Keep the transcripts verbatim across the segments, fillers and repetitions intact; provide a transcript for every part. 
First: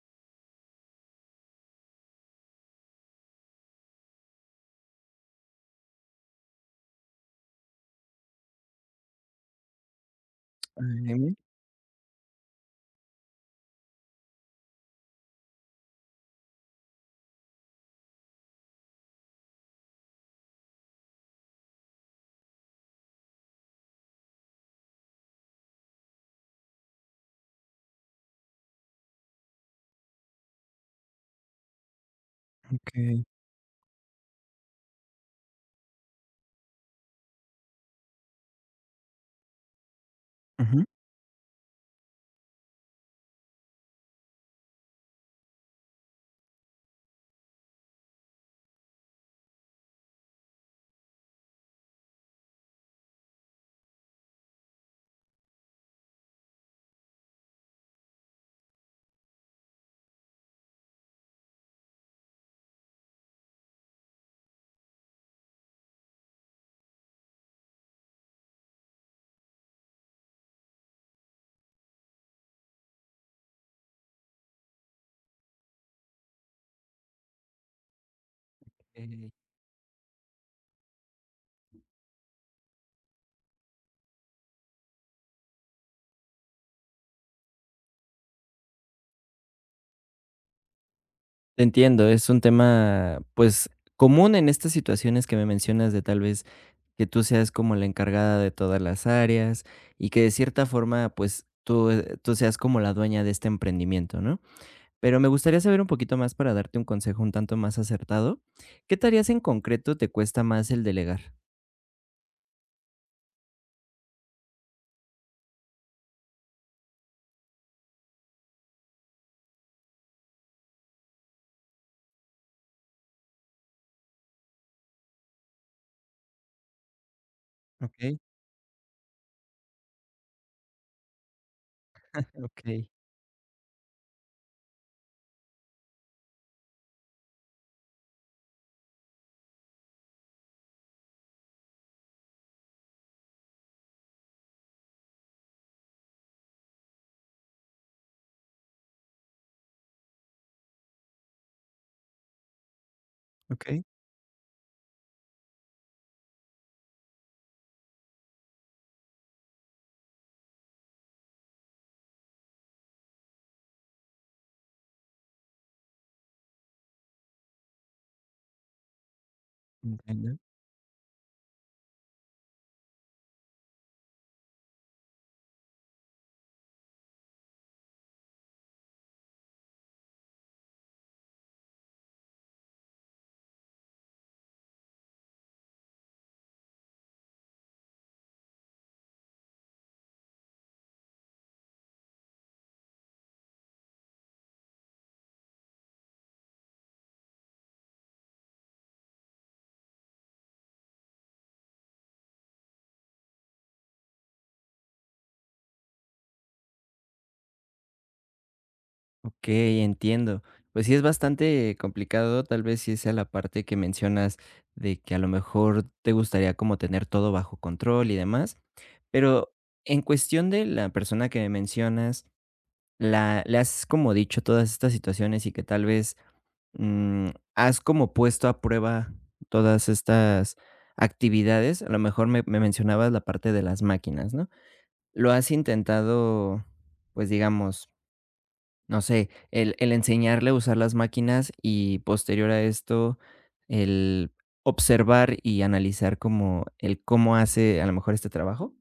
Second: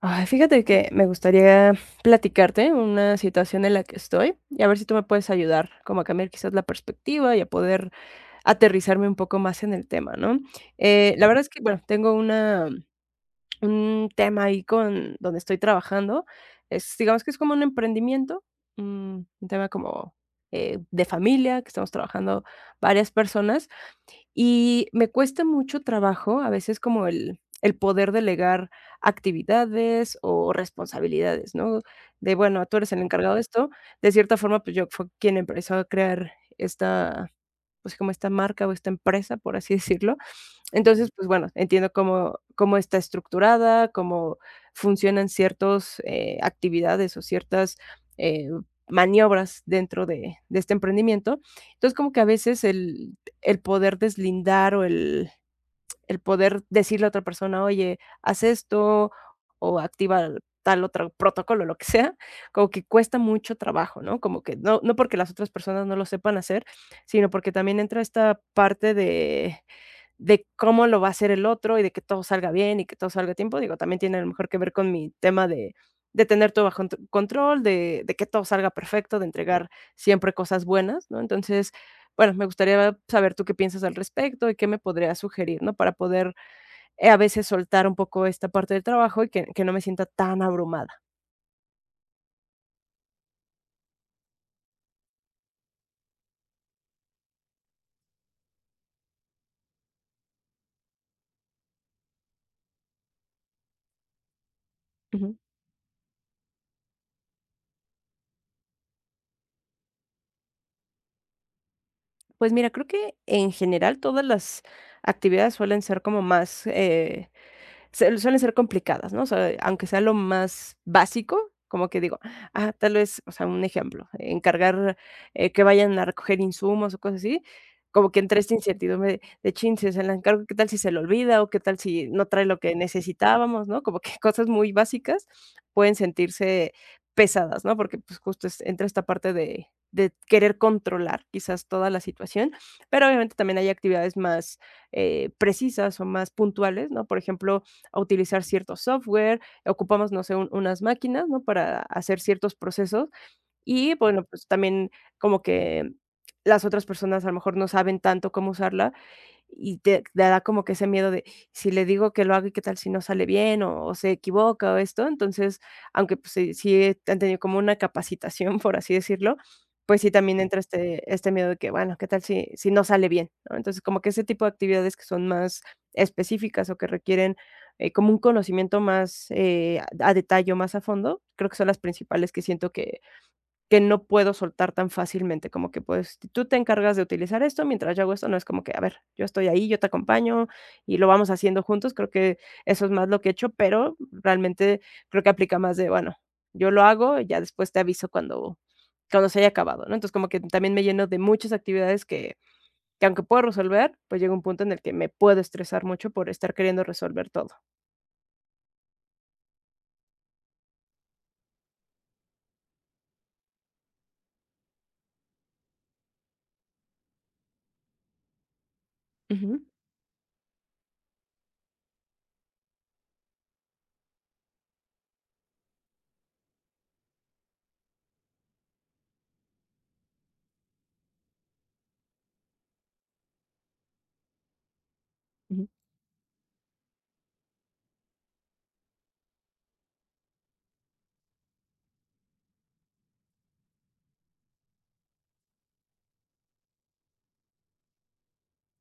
Ay, fíjate que me gustaría platicarte una situación en la que estoy y a ver si tú me puedes ayudar como a cambiar quizás la perspectiva y a poder aterrizarme un poco más en el tema, ¿no? Eh, la Ujú, verdad es que, bueno, tengo una, un tema ahí con donde estoy trabajando. Es, digamos que es como un emprendimiento, mm, un tema como eh, de familia, que estamos trabajando varias personas y me cuesta mucho trabajo, a veces como el el poder delegar actividades o responsabilidades, ¿no? De, bueno, tú eres el okey. encargado de esto. De cierta forma, pues yo fue quien empezó a crear esta, pues como esta marca o esta empresa, por así decirlo. Ujú. Entonces, pues bueno, entiendo cómo cómo está estructurada, cómo funcionan ciertas actividades o ciertas, eh, maniobras dentro de de este emprendimiento. Entonces, como que a veces el el poder deslindar o el el poder decirle a otra persona: "Oye, haz esto o activa tal otro protocolo", lo que sea, como que cuesta mucho trabajo, ¿no? Como que no no porque las otras personas no lo sepan hacer, sino porque también entra esta parte de de cómo lo va a hacer el otro y de que todo salga bien y que todo salga a tiempo. Digo, también tiene a lo mejor que ver con mi tema de, de tener todo bajo nt- control, de, de que todo salga perfecto, de Eh, entregar siempre cosas buenas, ¿no? Entonces, bueno, me gustaría saber tú qué piensas al respecto y qué me podrías sugerir, ¿no? Para poder eh, a veces soltar un poco esta parte del trabajo y que, que no me sienta tan abrumada. Te entiendo, es un tema, pues, común en estas situaciones que me mencionas de tal vez que tú seas como la encargada de todas las áreas y que de cierta forma, pues, tú, eh, tú seas como la dueña de este emprendimiento, ¿no? Pero me Ujú. gustaría saber un poquito más para darte un consejo un tanto más acertado. ¿Qué tareas en concreto te cuesta más el delegar? Pues mira, creo que en general todas las actividades suelen ser como más, eh, se suelen ser complicadas, ¿no? O sea, aunque sea lo más básico, como que digo, ah, tal vez, o sea, un ejemplo, encargar, eh, que vayan a recoger insumos o cosas así, como Okey, que entre esta incertidumbre de, de chin, si se la encargo, ¿qué tal si se le olvida? O qué tal si no trae lo que okey, necesitábamos, ¿no? Como que cosas muy básicas pueden sentirse pesadas, ¿no? Porque pues justo es- entra esta parte de, de querer controlar quizás toda la situación, pero obviamente también hay actividades más eh, precisas o más puntuales, ¿no? Por ejemplo, a utilizar cierto software, ocupamos, no sé, un- unas máquinas, ¿no? Para hacer ciertos procesos okey, y bueno, pues también como que las otras personas a lo mejor no saben tanto cómo usarla y te te da como que ese miedo de, si le digo que lo haga, ¿y qué tal si no sale bien o o se equivoca o esto? Entonces, aunque, pues, sí sí han tenido como una capacitación, por así decirlo, pues sí, entiendo. también entra este este miedo de que, bueno, ¿qué tal si si no sale bien?, ¿no? Entonces, como que ese tipo de actividades que son más específicas o que requieren, eh, como un conocimiento más, eh, a a detalle o más a fondo, creo que son las principales que siento que que no puedo soltar tan fácilmente, como que, pues, tú te encargas de utilizar esto, mientras yo hago esto, no es como que, a ver, yo estoy ahí, yo te acompaño y lo vamos haciendo juntos, creo que eso es más lo que he hecho, pero realmente creo que aplica más de, bueno, yo lo hago, ya después te aviso cuando cuando se haya acabado, ¿no? Entonces, como que también me lleno de muchas actividades que que aunque puedo resolver, pues llega un punto en el que me puedo estresar mucho por estar queriendo resolver todo. Okey, entiendo. Pues sí es bastante complicado, tal vez sí sea la parte que mencionas de que a lo mejor te gustaría como tener todo bajo control y demás, pero Ujú, en cuestión de la persona que me mencionas, la le has como dicho todas estas situaciones y que tal vez, mm, has como puesto a prueba todas estas actividades. A lo mejor me me mencionabas la parte de las máquinas, ¿no? ¿Lo has ujú. intentado, pues, digamos no sé, el el enseñarle a usar las máquinas y posterior a esto, el observar y analizar como el cómo hace a lo mejor este trabajo?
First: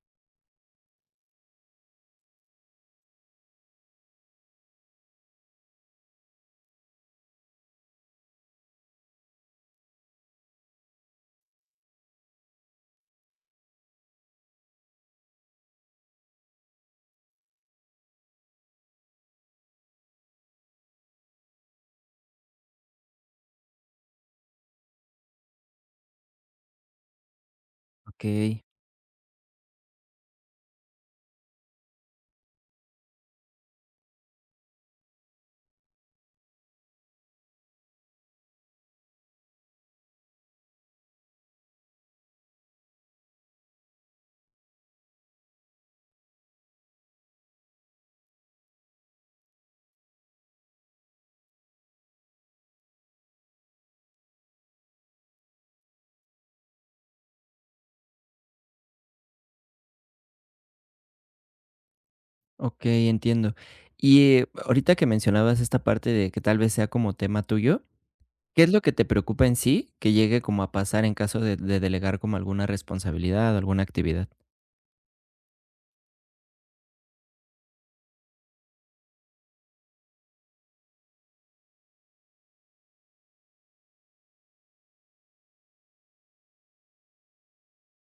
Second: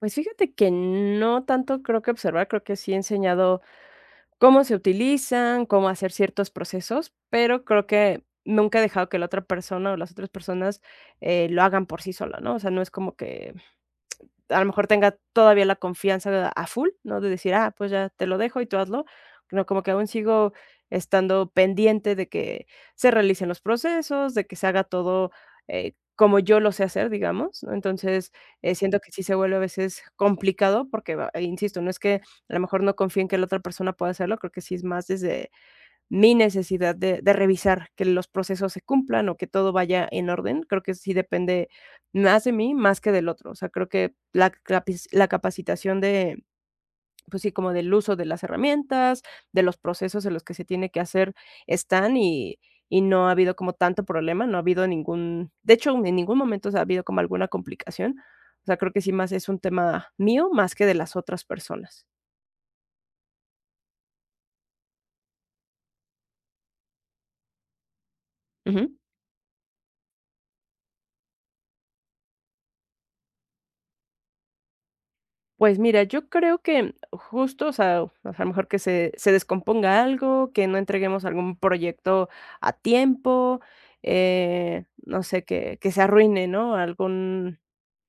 Pues fíjate que no tanto creo que observar, creo que sí he enseñado cómo se utilizan, cómo hacer ciertos procesos, pero creo que nunca he dejado que la otra persona o las otras personas, eh, lo hagan por sí sola, ¿no? O sea, no es como que a lo mejor tenga todavía la confianza a full, ¿no? De decir, ah, pues ya te lo dejo y tú hazlo. No, como que aún sigo estando pendiente de que se realicen los procesos, de que se haga todo eh, como yo lo sé hacer, digamos, ¿no? Entonces, Okey, eh, siento que sí se vuelve a veces complicado porque, va- e insisto, no es que a lo mejor no confíe en que la otra persona pueda hacerlo, creo que sí es más desde mi necesidad de de revisar que los procesos se cumplan o que todo vaya en orden. Creo que sí depende más de mí, más que del otro. O sea, creo que la capis la capacitación de, pues sí, como del uso de las herramientas, de los procesos en los que se tiene que hacer están y y no ha habido como tanto problema, no ha habido ningún de hecho, en ningún momento ha habido como alguna complicación. O sea, creo que sí más es un tema mío, más que de las otras personas. okey, entiendo. Y, eh, ahorita que mencionabas esta parte de que tal vez sea como tema tuyo, ¿qué es lo Ujú. que te preocupa en sí que llegue como a pasar en caso de de delegar como alguna responsabilidad o alguna actividad? Pues mira, yo creo que justo, o sea, o sea, a lo mejor que se, se descomponga algo, que no entreguemos algún proyecto a tiempo, eh, no sé, que, que se arruine, ¿no? Algún,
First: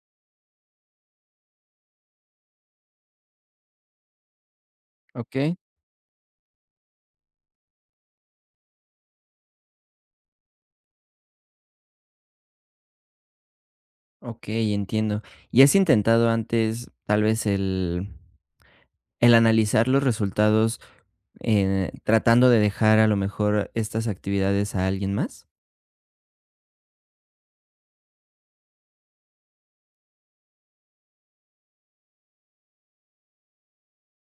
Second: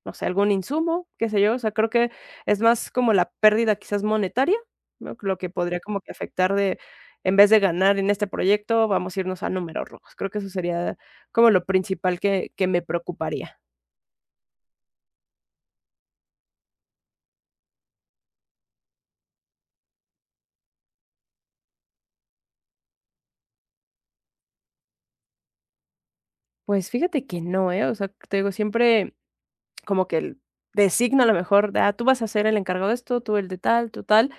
no sé, algún insumo, qué sé yo. O sea, creo que es más como la pérdida quizás monetaria, ¿no? Lo que Okey, podría como que afectar de, en vez de ganar en este proyecto, vamos a irnos a números rojos. Creo que eso sería como lo principal que, que me preocuparía. okey, entiendo. ¿Y has intentado antes tal vez el el analizar los resultados, eh, tratando de dejar a lo mejor estas actividades a alguien más? Pues fíjate que no, ¿eh? O sea, te digo, siempre como que el designo a lo mejor de, ah, tú vas a ser el encargado de esto, tú el de tal, tú tal.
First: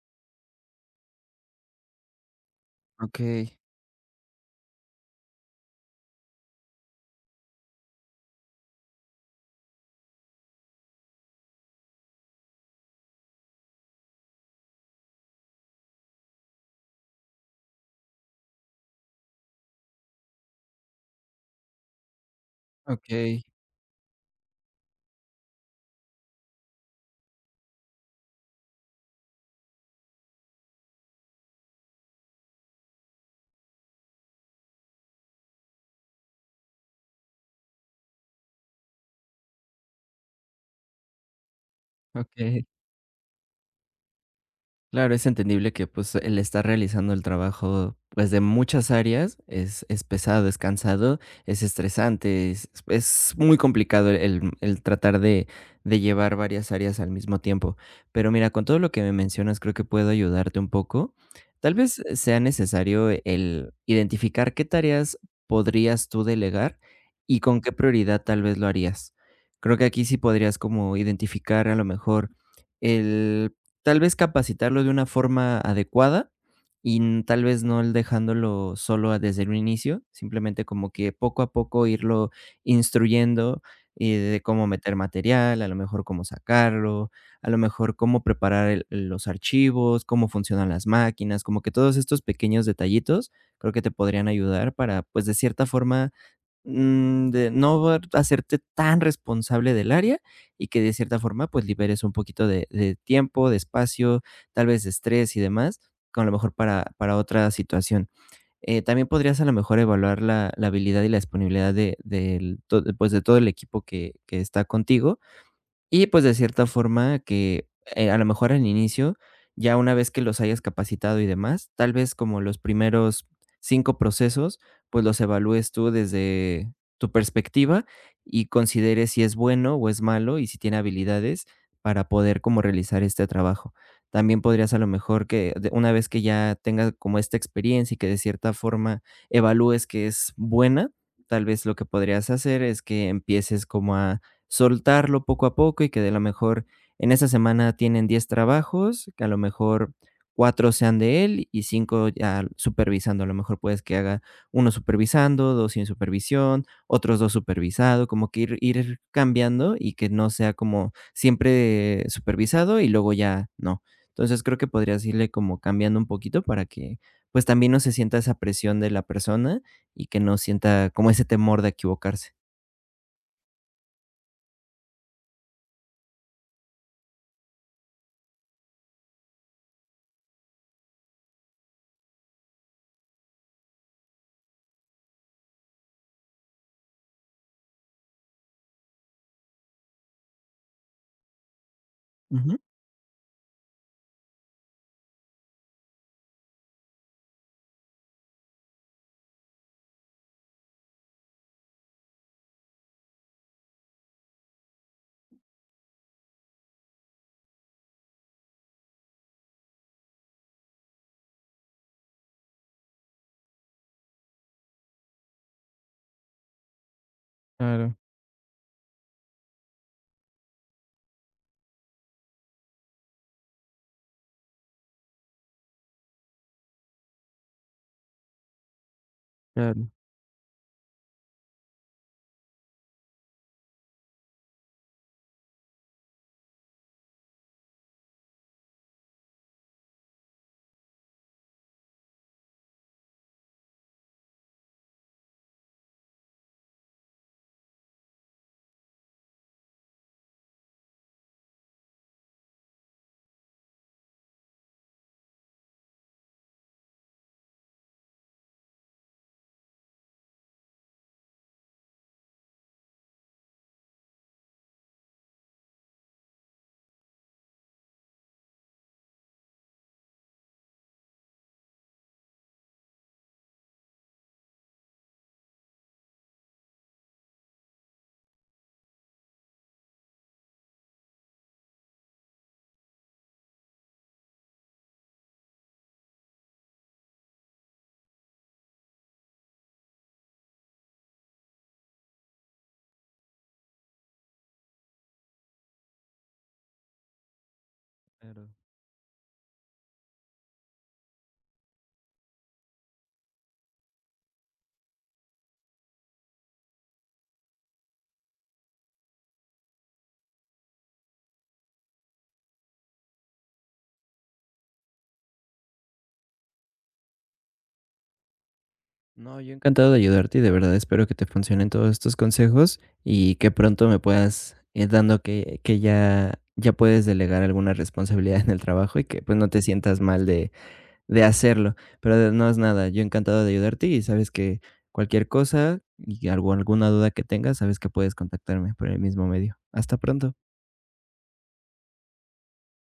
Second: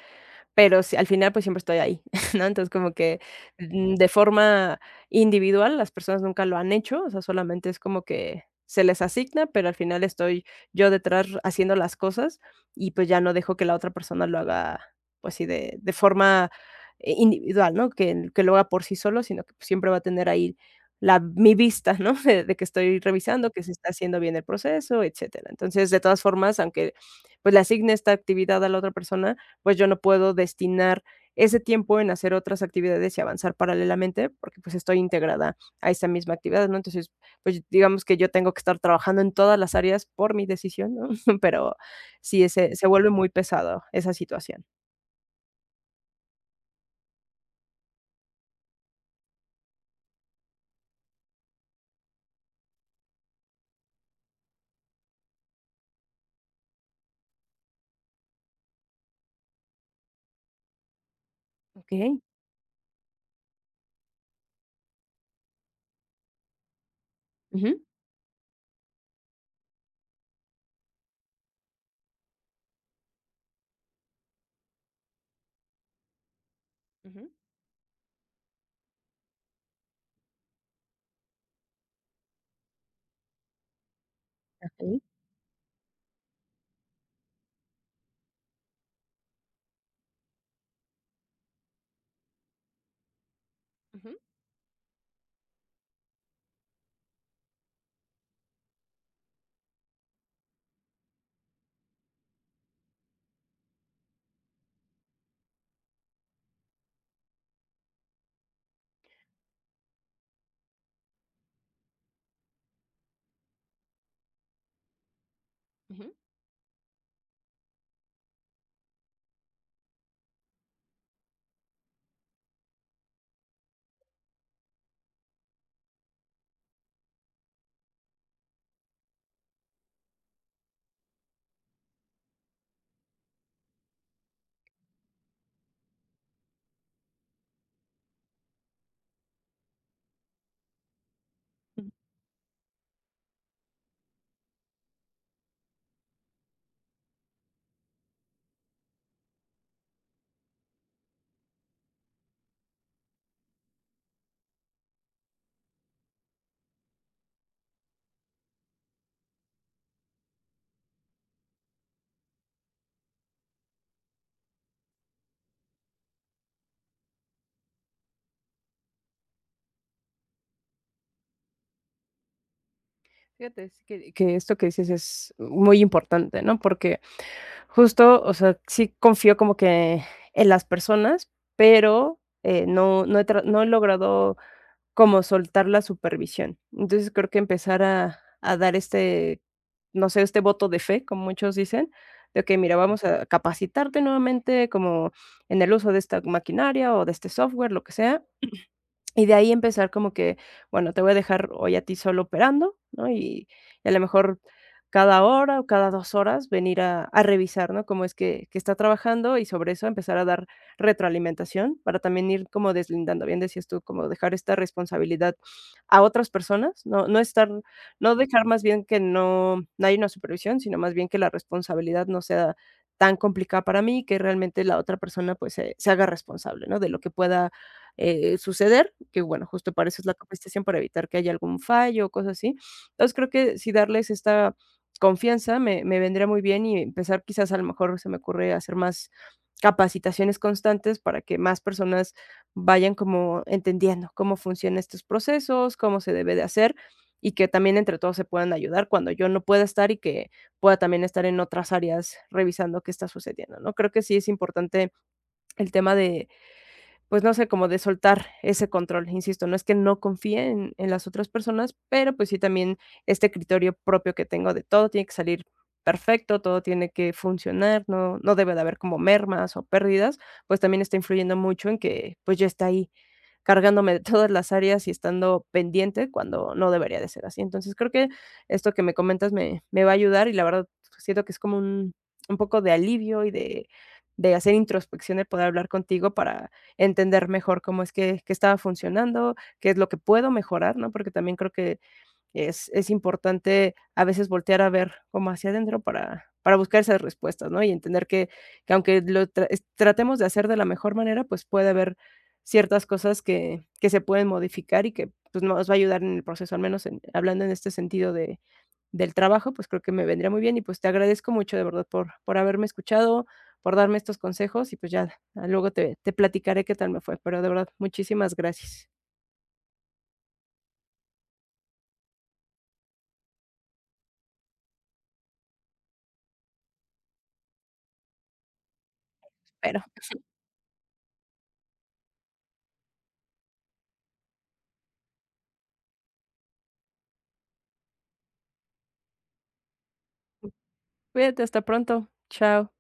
Pero sí, al final, pues, siempre estoy ahí, ¿no? Entonces, como que, Okey, mm, de forma individual, las personas nunca lo han hecho, o sea, solamente es como que se les asigna, pero al final estoy yo detrás haciendo las cosas y, pues, ya no dejo que la otra persona lo haga, pues sí, de de forma, eh, individual, ¿no? Que que lo haga por sí solo, sino que pues, siempre va a tener ahí la mi vista, ¿no? De de que estoy okey, revisando, que se está haciendo bien el proceso, etcétera. Entonces, de todas formas, aunque, pues, le asigne esta actividad a la otra persona, pues yo no puedo destinar ese tiempo en hacer otras actividades y avanzar paralelamente, porque pues estoy integrada a esa misma actividad, ¿no? Entonces, pues digamos que yo tengo que estar trabajando en todas las áreas por mi decisión, ¿no? Pero sí, okey. ese se vuelve muy pesado esa situación. Claro, es entendible que, pues, el estar realizando el trabajo, pues, de muchas áreas es es pesado, es cansado, es estresante, es es muy complicado el el tratar de de llevar varias áreas al mismo tiempo. Pero mira, con todo lo que me mencionas, creo que puedo ayudarte un poco. Tal vez Okey. sea necesario el identificar qué tareas podrías tú delegar y con qué Ujú. prioridad tal vez lo harías. Creo que aquí sí podrías como identificar a lo mejor el tal vez capacitarlo de una forma adecuada y n Ujú. tal vez no el dejándolo solo a desde un inicio, simplemente como que poco a poco irlo instruyendo, eh, de cómo meter Okey. material, a lo mejor cómo sacarlo, a lo mejor cómo preparar el los archivos, cómo funcionan las máquinas, como que todos estos pequeños detallitos creo que te Ujú, podrían ayudar para, pues, de cierta forma, Mm, de no ver hacerte tan responsable del área y que de cierta forma, pues, liberes un poquito de de tiempo, de espacio, tal vez de estrés y demás, con a lo mejor para para otra situación. Eh, también podrías, a lo mejor, evaluar la la habilidad y la disponibilidad de del to pues, de todo el equipo que que está contigo, y ujú. pues de cierta forma que, eh, a lo mejor al inicio, ya una vez que los hayas capacitado y demás, tal vez como los primeros cinco procesos, pues los evalúes tú desde tu perspectiva y consideres si es bueno o es malo y si tiene habilidades para poder como realizar este trabajo. También podrías a lo mejor que de una vez que ya tengas como esta experiencia y que de cierta forma evalúes que es buena, tal vez lo que Mm. podrías hacer es que empieces como a soltarlo poco a poco y que de lo mejor en esa semana tienen diez trabajos, que a lo mejor cuatro sean de él y cinco ya supervisando. A lo mejor puedes que haga uno supervisando, dos sin supervisión, otros dos supervisado, como que ir ir cambiando y que no sea como siempre supervisado y luego ya no. Entonces, creo que podrías irle como cambiando un poquito para que, pues, también no se sienta esa presión de la persona y que no sienta como ese temor de equivocarse. Fíjate, es que Que esto que dices es muy importante, ¿no? Porque justo, o sea, sí confío como que en las personas, pero, eh, no no he tra no he logrado como soltar la supervisión. Entonces, creo que empezar a a dar este, no sé, este voto de fe, como muchos dicen, de: Ujú. que mira, vamos a capacitarte nuevamente como en el uso de esta maquinaria o de este software", lo que sea, y de ahí empezar como que, bueno, te voy a dejar hoy a ti solo operando, ¿no? Y, y a lo mejor cada hora o cada dos horas venir a, a revisar, ¿no? Cómo es que, que está trabajando y sobre eso empezar a dar retroalimentación para también ir como deslindando, bien decías tú, como dejar esta responsabilidad a otras personas, no, no estar, Claro, no dejar más bien que no, no hay una supervisión, sino más bien que la responsabilidad no sea tan complicada para mí, que realmente la otra persona pues se, se haga responsable, ¿no? De lo que pueda eh, suceder, que bueno, justo para claro. eso es la capacitación, para evitar que haya algún fallo o cosas así. Entonces, creo que si darles esta confianza me me vendría muy bien y empezar quizás a lo mejor se me ocurre hacer más capacitaciones constantes para que más personas vayan como entendiendo cómo funcionan estos procesos, cómo se debe de hacer y que también entre todos se puedan ayudar cuando yo no pueda estar y que pueda también estar en otras áreas revisando qué está sucediendo, ¿no? Creo que sí es importante el tema de pues no sé, como de soltar ese control, insisto, no es que no confíe en, en las otras personas, pero pues sí también este criterio propio que tengo de todo tiene que salir perfecto, todo tiene que funcionar, no, no debe de haber como mermas o pérdidas, pues también está influyendo mucho en que pues ya está ahí cargándome de todas las áreas y estando pendiente cuando no debería de ser así. Entonces, creo que esto que me comentas me me va a ayudar y la verdad siento que es como un un poco de alivio y de de hacer introspección, el poder hablar contigo para entender mejor cómo es que que estaba funcionando, qué es lo que puedo mejorar, ¿no? Porque también creo que es es importante a veces voltear a ver como hacia adentro para para buscar esas respuestas, ¿no? Y entender que Claro. que aunque lo tra es tratemos de hacer de la mejor manera, pues, puede haber ciertas cosas que que se pueden modificar y que, pues, nos va a ayudar en el proceso, al menos en hablando en este sentido de del trabajo, pues, creo que me vendría muy bien y, pues, te agradezco mucho de verdad por por haberme escuchado, por darme estos consejos y, pues, ya ah, luego te te platicaré qué tal me fue, pero de verdad, muchísimas gracias. No, yo encantado de ayudarte y de verdad espero que te funcionen todos estos consejos y que pronto me puedas ir dando que, que ya, ya puedes delegar alguna responsabilidad en el trabajo y que pues no te Pero sientas mal de, de hacerlo. Pero de- no es nada, yo encantado de ayudarte y sabes que cualquier cosa y algo- alguna duda que tengas, sabes que puedes contactarme por el mismo medio. Hasta pronto. cuídate, hasta pronto. Chao.